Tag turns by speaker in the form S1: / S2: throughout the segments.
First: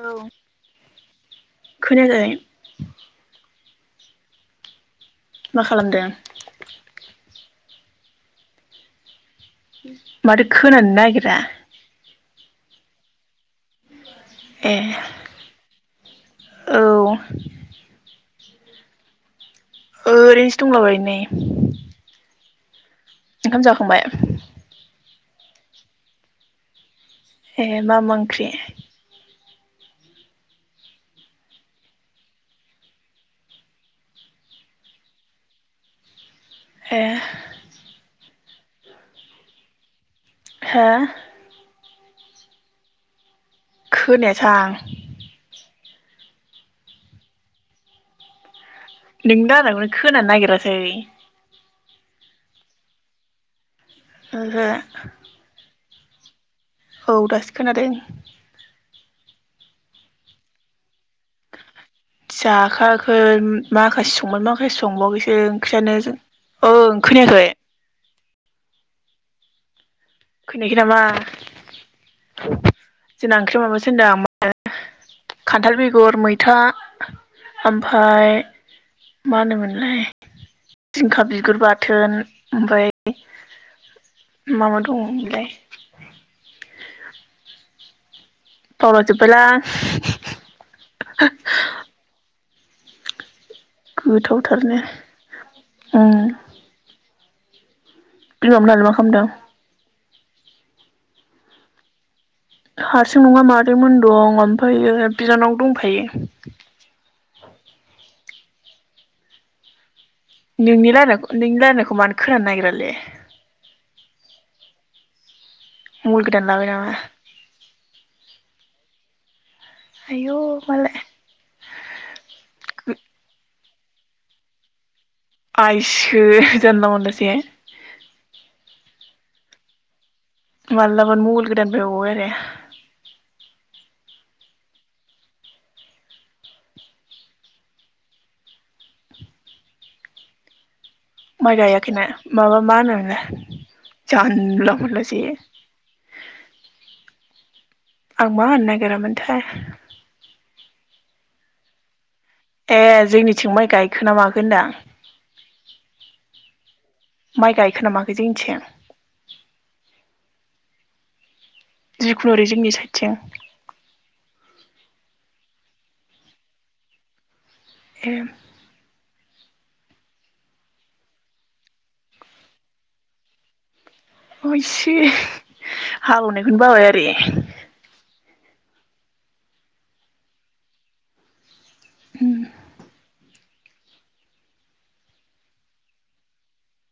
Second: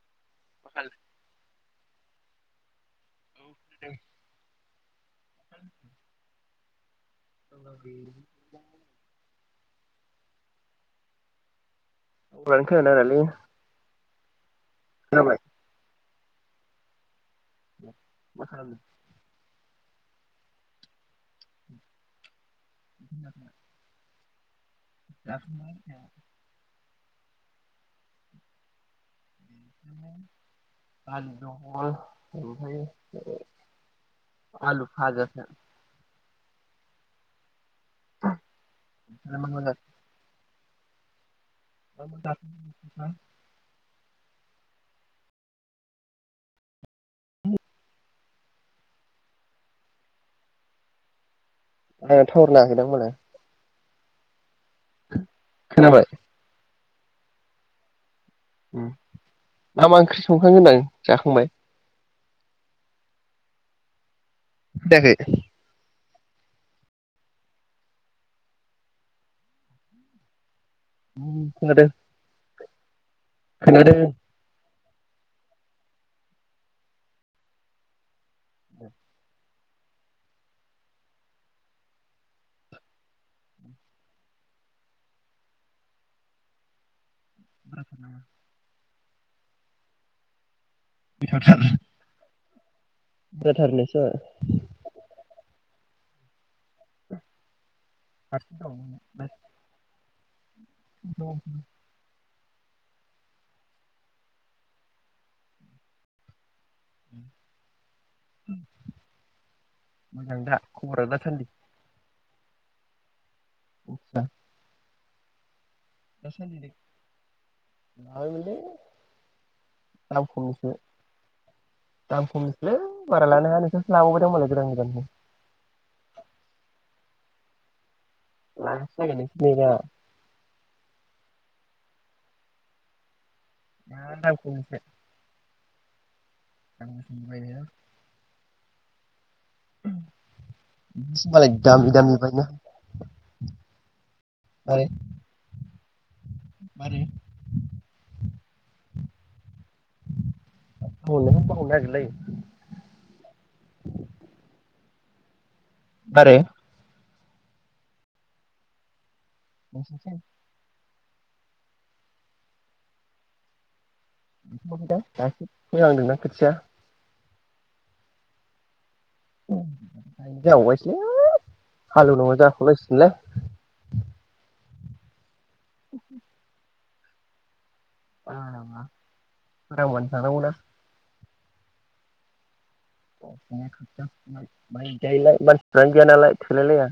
S1: औ खोनायाखै?
S2: [unintelligible]
S1: मा खालामदों?
S2: [unintelligible]
S1: माथो खोनानो नागिरा।
S2: [unintelligible]
S1: ए
S2: खोनाबाय
S1: औ
S2: [unintelligible] मा खालामदों?
S1: ओरैनोसो दंलाबायो नै। ओंखाम जाखांबाय?
S2: जाखांबाय [unintelligible]
S1: ए मा मा ओंख्रि?
S2: दालि जहल मफाय आलु फाजासो।
S1: ए
S2: [unintelligible]
S1: हो
S2: [unintelligible]
S1: खोनोयासां नोंनि दानायखौनो खोनानो नागिरासै
S2: ऐ थावार नाङाखैदां होनबालाय।
S1: ओहो [inaudible]
S2: खोनाबाय?
S1: औ दासो खोनादों।
S2: उम मा मा ओंख्रि संखो होनदों जाखांबाय?
S1: जाखाङाखै माखासे स माखासे
S2: खोनायाखै
S1: संबावाखैसो ओंख्रियानो जों ओं खोनायाखै खोनायाखै नामा?
S2: खोनादों
S1: जोंना ओंख्रि माबास
S2: खोनादों
S1: होनदो आं [unintelligible] खान्थाल बेगर मैथा ओमफाय मा होनोमोनलाय जिंखा बिगुर बाथोन ओमफाय मा मा दङमोनलाय
S2: [inaudible]
S1: फरथिपला [inaudible]
S2: जाथारनोसो
S1: गोथावथारनो ओ । खालामदों?
S2: [unintelligible] औ
S1: हारसिं नङा मादैमोन दं ओमफ्रायायो बिनानाव दंफायो
S2: [unintelligible] दा
S1: नोंनि
S2: खबरा
S1: रायनाय
S2: दासान्दि
S1: नोंनि रायनाय मानो खोनानो नागिरा ले?
S2: [unintelligible]
S1: मबाइल गोदान लाबाय नामा?
S2: लाबायमोनलै। दाम
S1: आयौ
S2: खमनिसो
S1: मालाय
S2: दाम खमनिसोलै बारा लानाङ नोंसो लाबावबाय मालाय गोदान गोदान
S1: आइसो जानला मोनलासोहाय ।
S2: लानोसो नागिरदों नै दा
S1: मालाबानो मबाइल गोदान बायबावबाय आरो
S2: [unintelligible] [unintelligible] [inaudible]
S1: माइ
S2: दामि
S1: गायाखैना
S2: दामि बायना
S1: माबा मा होनो जानला
S2: मारै
S1: मोनलाजे
S2: मारै
S1: आं मा होननो नागिरामोनथाय!
S2: बुंनो नागिरनायखौनो बावगारलायो?
S1: ए जोंनिथिं माइ गायखोना माखो होनदां?
S2: मारै
S1: माइ गायखोनामाखै जोंनिथिं?
S2: [unintelligible]
S1: जिखुनुओरै जोंनि साइडथिं?
S2: [unintelligible] फोहांदोंना खोथिया!
S1: ए
S2: गायनो जावबायसैलै हालेवनांगौ जाखलायसिगोनलाय ।
S1: एइसे हाल एवनायखोनो बाबाय आरो बे
S2: बायाबा सोरांबानो थांनांगौना।
S1: होम
S2: [unintelligible] मानसियानो गैया नालाय थैलायलाया।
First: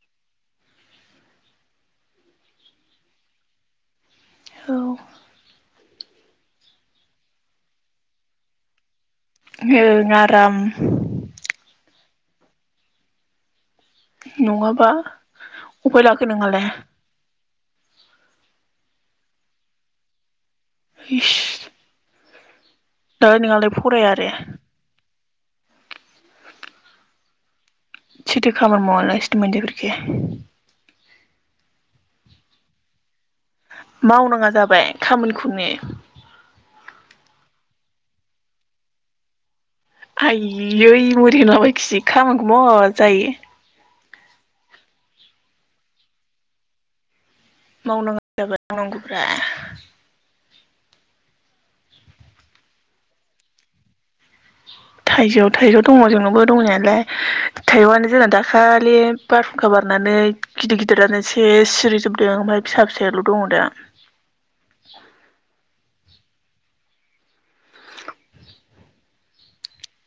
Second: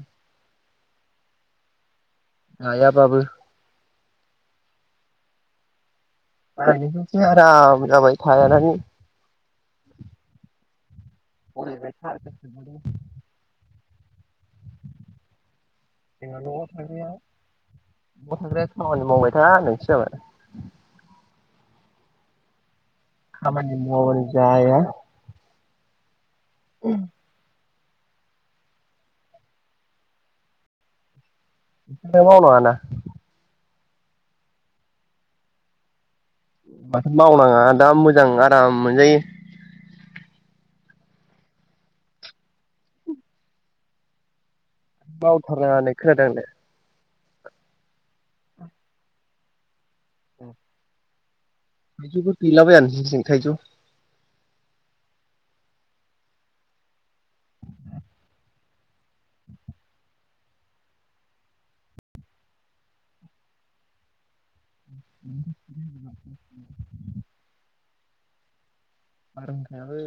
S2: आया बाबो
S1: औ
S2: [unintelligible] आराम जाबाय [unintelligible]
S1: ओं आराम
S2: [unintelligible]
S1: नङाबा उफाय लाखो नोंहालाय?
S2: बा थांग्राया खामानि मावबाय था नोंसो जाबाय
S1: इस दालाय नोंहालाय
S2: खामानि
S1: फराया
S2: मावाबानो
S1: आरो
S2: जाया। औ।
S1: सोरथो खामानि मावालासिनो मोनजाफेरखो।
S2: नों मावनांआना।
S1: मावनाङा जाबाय खामानिखौनो।
S2: माथो मावनाङा दा मोजां आराम मोनजायो।
S1: आयै मुरि होनलाबायायखि खामानिखौ माव जायो।
S2: मावथारनानानै खोनादोंलाय।
S1: मावनाङा जाबा मावांनांगौब्रा।
S2: औ। थायजौफोर गैलाबाया नोंसिनिथिं थायजौ?
S1: थाइजौ थाइजौ दङ जोंनावबो दंनाया।
S2: [inaudible] बारहुंखायाबो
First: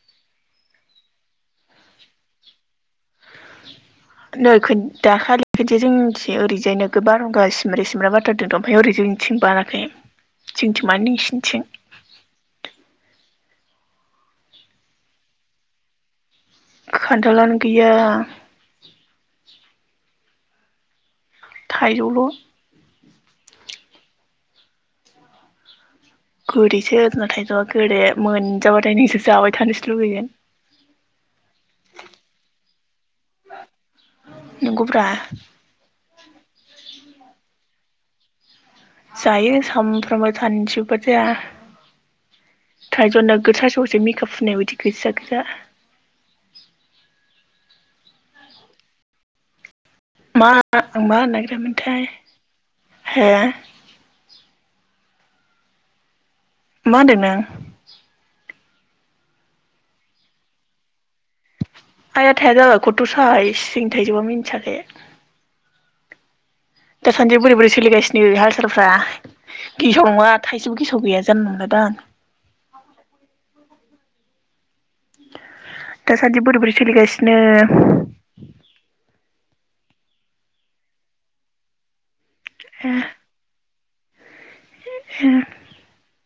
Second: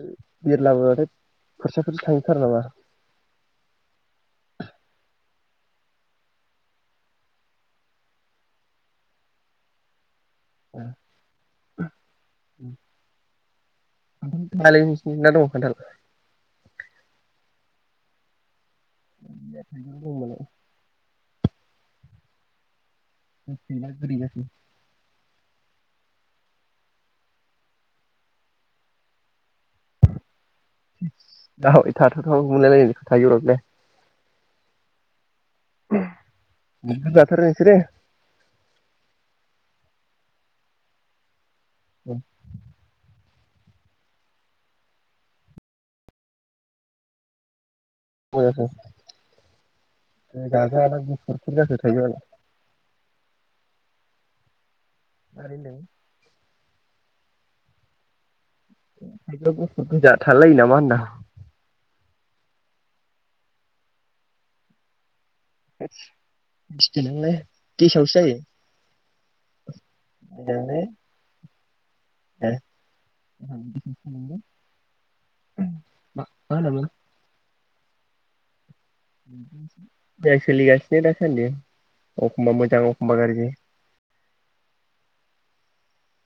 S2: बिरलाबोबाथाय फोसाफोरसो थांजोबथारो नामा?
S1: नै दाखालि खिथिया जोंं ओरैजायनो बारहुंखा सिमब्र सिमबा बारथारदों ओमफ्रायाय ओरै जों थिं बाराखै। जोंथिं माने इसिनिथिं।
S2: [unintelligible] दं खान्थाल?
S1: खानथालानो गैया।
S2: [unintelligible]
S1: थाइजौल।
S2: [unintelligible]
S1: गोदैसो जोंना थाइजौआ गोदे मोनजाबाथाय नोंसो जाबाय थानोसो लुुबैगोन
S2: जाबाय थाथावथाव मोनलायलायथारो बेलाय
S1: नोंगौ ब्रा।
S2: नोगोद जाथारो नोंसोरो?
S1: जायो सानफ्रोमबो सानसेबो थाया। थाइजौ नो। गोसा ससो मेकआप होनाय बायदि गोजा गोजा।
S2: [unintelligible]
S1: मा
S2: गोजा जाना
S1: आं मा
S2: गुफुरफोर जाखो
S1: होनागिरामोनथाय।
S2: थाइजौआलाय
S1: हो
S2: मारैदों?
S1: मा होनदों नोंं?
S2: थाइजौआ गुफुर गोजा थालायो नामा होनदां।
S1: [unintelligible] आइया थाया जाबाय खथ साहाय जोंनि थाइजौया मिन्थियाबे।
S2: [inaudible]
S1: दासान्दि बोरै बोरै
S2: गेसावसो
S1: सोलिगासिनो
S2: जायो
S1: हाल सालफ्रा गिसाव नङा थाइसेबो गेसाव गैया जानबा [inaudible]
S2: [inaudible] मा
S1: दासान्दि बोरै बोरै
S2: होनोमोन
S1: सोलिगासिनो?
S2: मोजां लिगासिनो दासान्दि। अखमबा मोजां अखमबा गारजि
S1: [unintelligible]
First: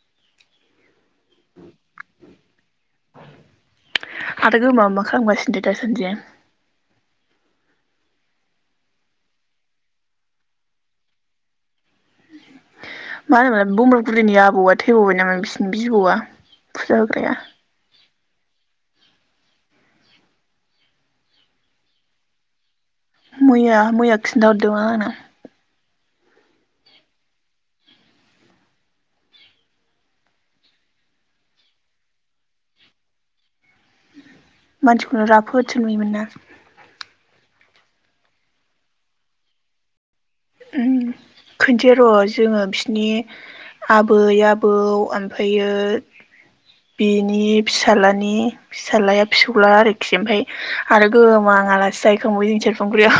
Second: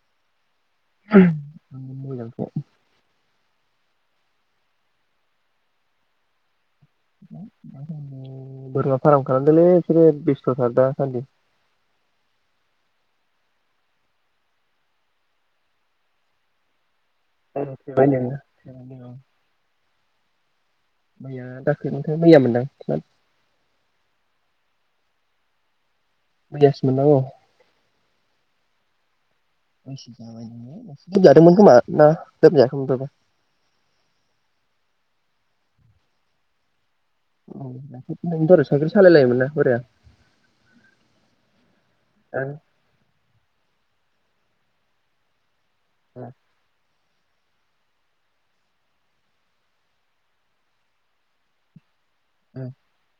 S2: [unintelligible]
S1: [inaudible]
S2: [unintelligible]
S1: [unintelligible] मा खालामगासिनो दासानदिया
S2: बोरमा फार्म खालामदोलै बिसोरो बेस्थथार दासान्दि।
S1: मा होनो [unintelligible] बुरैनि आबौआ थैबावबाय नामा बिसिनि बिबौआ? होग्राया
S2: [unintelligible] [inaudible] मैया दाख्लैमोनथाय मैया मोनदां
S1: मैया मैया खिन्था हरदोमोन आंनो।
S2: गेस मोननांगौ। लोमजादोंमोन खोमा ना लोबजायाखैमोन बेबा
S1: मानसिखौनो राफोदथसो नुयोमोन ना?
S2: औ [unintelligible] साइकेल सालायलायोमोन ना बोराया।
S1: उम खोनसे र' जोङो
S2: बोराया
S1: बिसिनि आबै आबौ ओमफायो ओ बिनि फिसालानि फिसालाया फिसौला आरोखि ओमफफ्राय आरो गोहोम आं आलासि जायो [unintelligible]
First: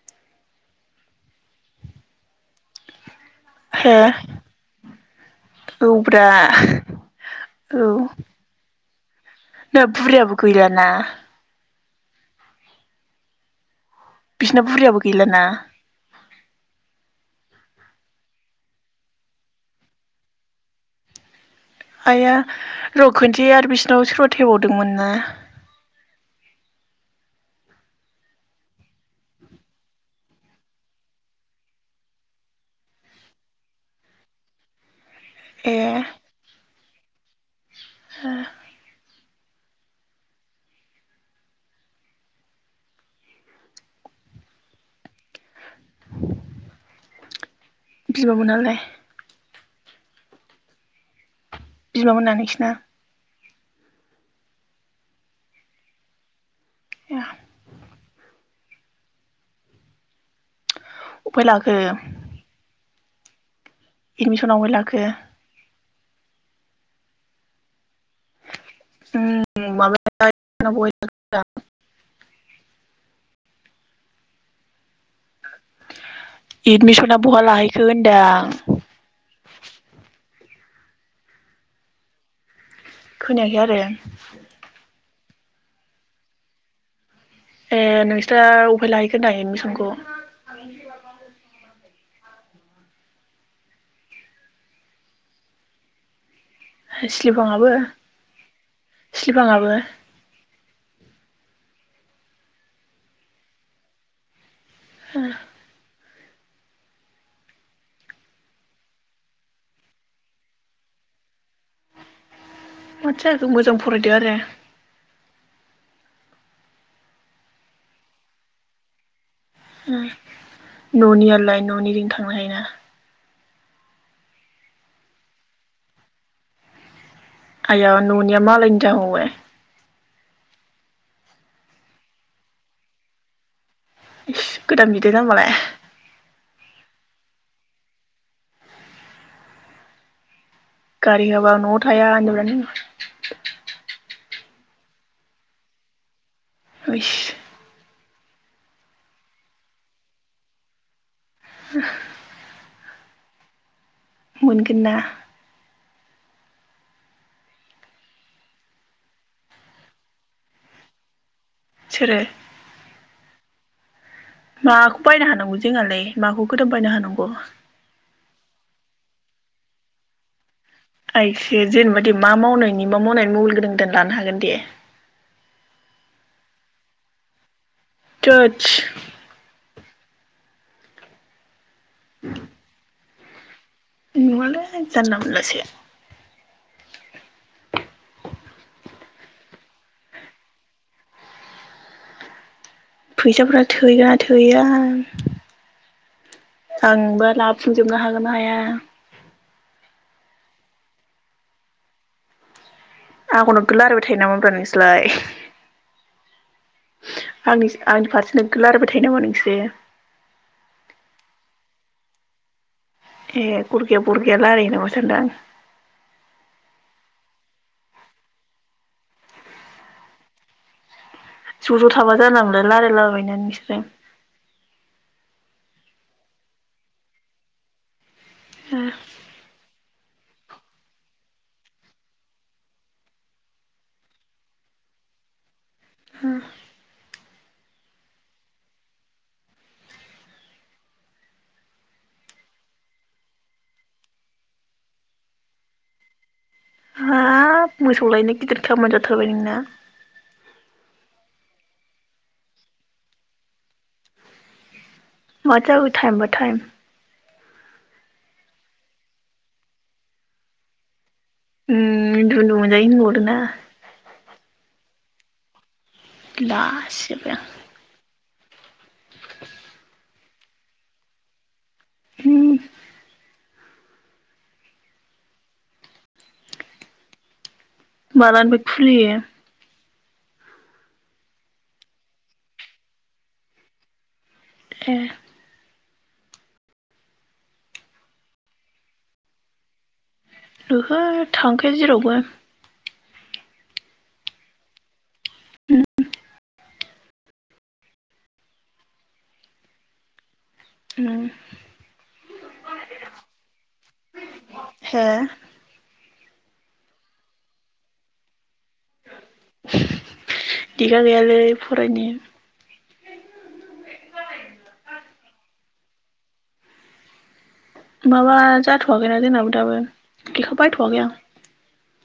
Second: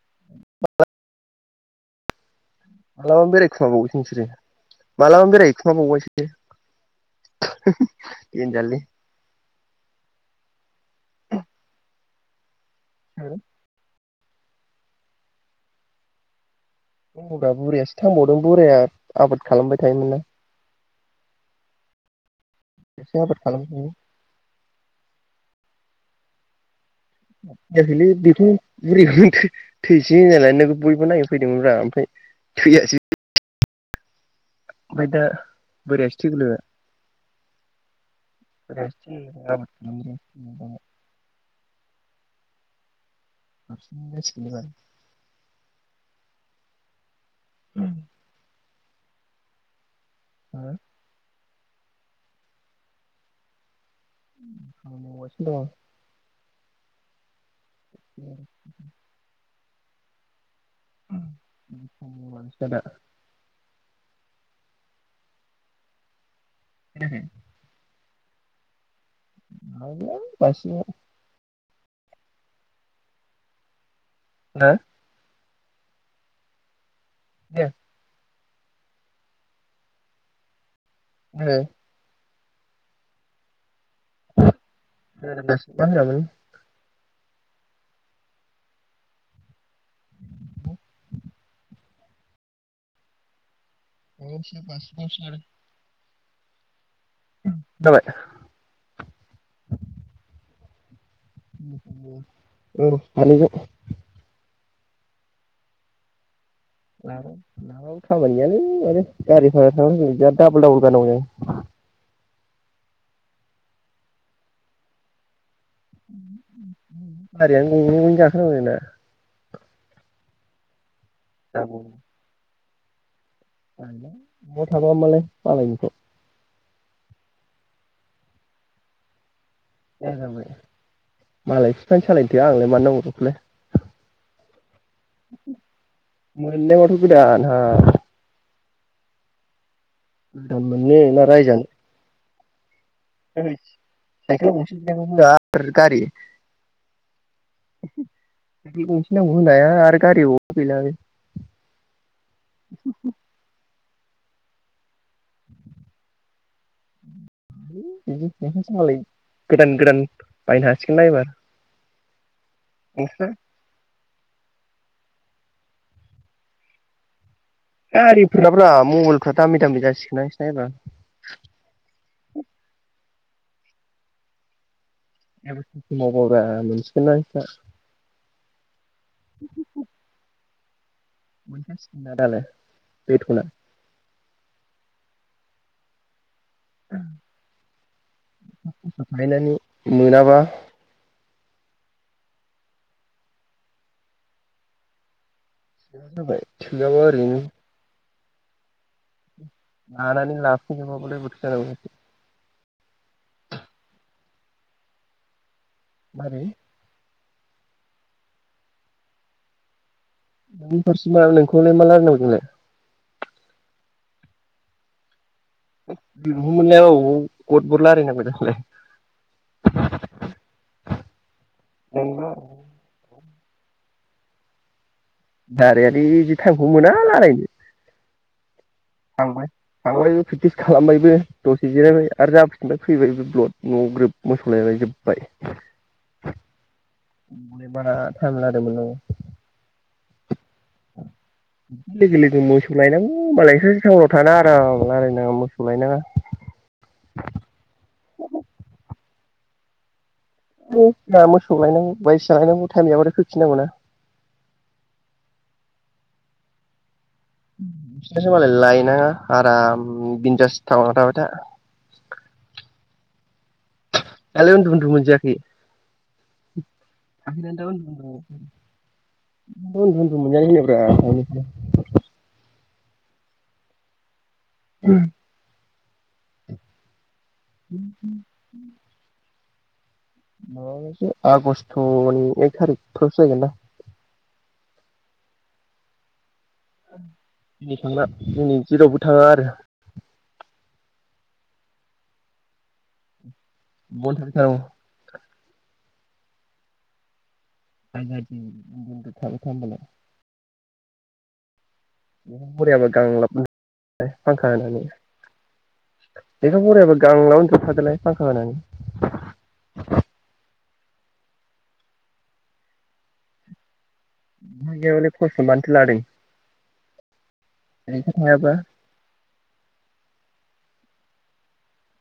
S2: [unintelligible] मालाबा बेरायखुमाबावोसो नोंसोरो
S1: हो
S2: मालाबानो बेरायहैखुमा बावबायसो
S1: औब्रा औ
S2: [unintelligible] देनजारलै।
S1: दा बुरैयाबो गैलाना?
S2: [inaudible]
S1: बिसोरना बुरैयाबो गैलाना?
S2: दङब्रा बुरियासो थांबावदों बोराया आबाद खालामबाय थायोमोन ना।
S1: आया र'
S2: एसे आबाद
S1: खोनसे आरो
S2: खालामनो
S1: बिसनाव सोरबा थैबाव दोंमोन ना?
S2: थैयाखैलै बेखौ बुरैखौनो थो-थैसै होनलायनानै बयबो नायनो फैदोंमोनब्रा ओमफ्राय थैयासै। ओमफाय दा
S1: ए
S2: बोरयासो थैगुलायबाइ। [inaudible] [inaudible] [inaudible]
S1: बिमा मोनालाय?
S2: हो
S1: बिमा मोना नोंसिना।
S2: हाबा मावगासिनो दङ।
S1: ए।
S2: [inaudible]
S1: उफाय लाखो।
S2: खोनायाखै
S1: एडमिसन आबहाय लाखो।
S2: [unintelligible] माबालै बासिबाव हो
S1: [unintelligible]
S2: हो।
S1: एडमिसन। ना बहा
S2: दे
S1: लाहैखो होनदां। [unintelligible]
S2: ए।
S1: खोनायाखै आरो।
S2: खोनादों‌मा होनदों [inaudible]
S1: ए नोंस्रा अबहाय लाहैगोन ना एदमिसनखौ।
S2: [inaudible]
S1: स्लिफाङाबो
S2: सानैजों
S1: स्लिफाङाबो।
S2: औ सानैबो।
S1: ओ।
S2: खामानि गैयानो माने गारि भारा थांलाय फैलाय बेयाव डाबल डाबल गारनांगौ जायो।
S1: माथो जाखो मोजां फरायदो आरो।
S2: गारियानो गंनै गंनै गाखो नांगौ जोंना।
S1: ओम। ननियालाय ननिजों थांनो हायोना।
S2: नवाव थाबामालाय मालायनिखौ।
S1: आया ननिया मालनायनि जाबावबाय।
S2: मालाय बिफानि सालायथों आंलाय मानो नांगौ बेखौलाय।
S1: गोदान बिदो जामबालाय।
S2: [unintelligible] गोदान मोननो ना
S1: गारि होआबा
S2: रायजानो।
S1: न'आव [unintelligible]
S2: [unintelligible] चाइकेल गंसेखौनो होआ आरो गारि।
S1: इस।
S2: साइकेल गंसे दामखौनो होननाया आरो गारियाव गैलालै।
S1: [unintelligible] मोनगोन ना।
S2: [unintelligible] सालायो गोदान गोदान बायनो हासिगोनना एबार।
S1: सोरो।
S2: नोंसोर।
S1: माखौ बायनो हानांगौ जोंहालाय माखौ गोदान बायनो हानांगौ।
S2: गारिफोराब्रा मबाइलफ्रा दामि दामि जासिगोन ना नोंसिना एबार
S1: आइसो जेनेबा दे मा मावनायनि मा मावनायनि मबाइल गोदान गोदान लानो हागोन दे
S2: [unintelligible] मावबाब्रा मोनसिगोनना
S1: थोथस
S2: मोनथास नोंआ दालाय बेेटना।
S1: नङालैय जानला मोनलासो।
S2: [inaudible] ओमफाय नों मोनाबा।
S1: फैसाफोरा थोहैया थोहैया
S2: थोआ जाबाय दोआबा ओरैनो ।
S1: गोना हाया
S2: लानानै लाफुंजोबा बोरैथो जानांगौ जाखो ।
S1: आंखौ नोगोद रायलायबाय थायो नामाब्रा नोंसोरलाय।
S2: मा बे
S1: आंनि आंनि फारसे नोगोद रायलायबाय थायो नामा नोंसोरो।
S2: नोंनि फारसे मा नोंखौलाय मा रायलाय नांगौ जोंलाय।
S1: ए गद गैया बद गैया रायलायो नामा सानदों आं।
S2: लोगोखौनो मोनलायाबा अबाव गद बद रायलायनांगौ जोंलाय।
S1: ज ज थाबा जानला मोनला रायलाबायोना नोंसो सोरो
S2: रायलायालैय बिदि टाइमखौनो मोना राइलायनो। थांबाय। थांबायबो प्रेक्टिस खालामबायबो दसे जिरायबाय आरो जाफिनबाय फैबायबो ब्लद न ग्रोब मोसौलायबाय जोबबाय।
S1: हाब
S2: बारा टाइम लादोंमोन लोगो लोगो मोसौ लायनांगौ मालाय नोंस्रासो टाउनाव थाना आराम रायलायनाङा मोसौ लायनाङा।
S1: होबाय नोंना
S2: मोसौ लायनांगौ बायदिसिना लायनांगौ टाइम जाबाथाय फैफिननांगौना।
S1: माथो जाखो टाइम बाय टाइम।
S2: नोंस्रासो मालाय लायनाङा आराम बिनदास टाऊनाव थाबाय था
S1: उम उन्दुना मोनजायो होनबावदोंना।
S2: दालाय उन्दु उन्दु मोनजाखैय।
S1: बा।
S2: [inaudible] [inaudible] उन्दु उन्दु मोनजायो होनदोब्रा मोननायखौलाय
S1: हम
S2: ओम
S1: मालानिफ्राय खुलियो।
S2: माबायावसो आगस्टनि एक थारिखफ्रावसो जाहैगोन दां
S1: एह
S2: दिनै थांला दिनै जेरावबो थाङा आरो।
S1: ओहो थांखाया जेरावबो।
S2: [unintelligible]
S1: उम
S2: आजादि उन्दु उन्दु थाबाय था होनबालाय।
S1: उम
S2: बुरैयाबो गांलाब [unintelligible] फांखा होनानै
S1: हो
S2: लेखा फरायाबा गांलाब उन्दोना थादोलाय फांखा होनानै।
S1: दिखा गैयालै फरायनो
S2: [unintelligible] हले खस्थ मानोथो लादों। ओरैनोसो
S1: माबा
S2: थाङाबा
S1: जाथवाखैना जोंनाबो दाबो बेखौ बायथ [unintelligible] आं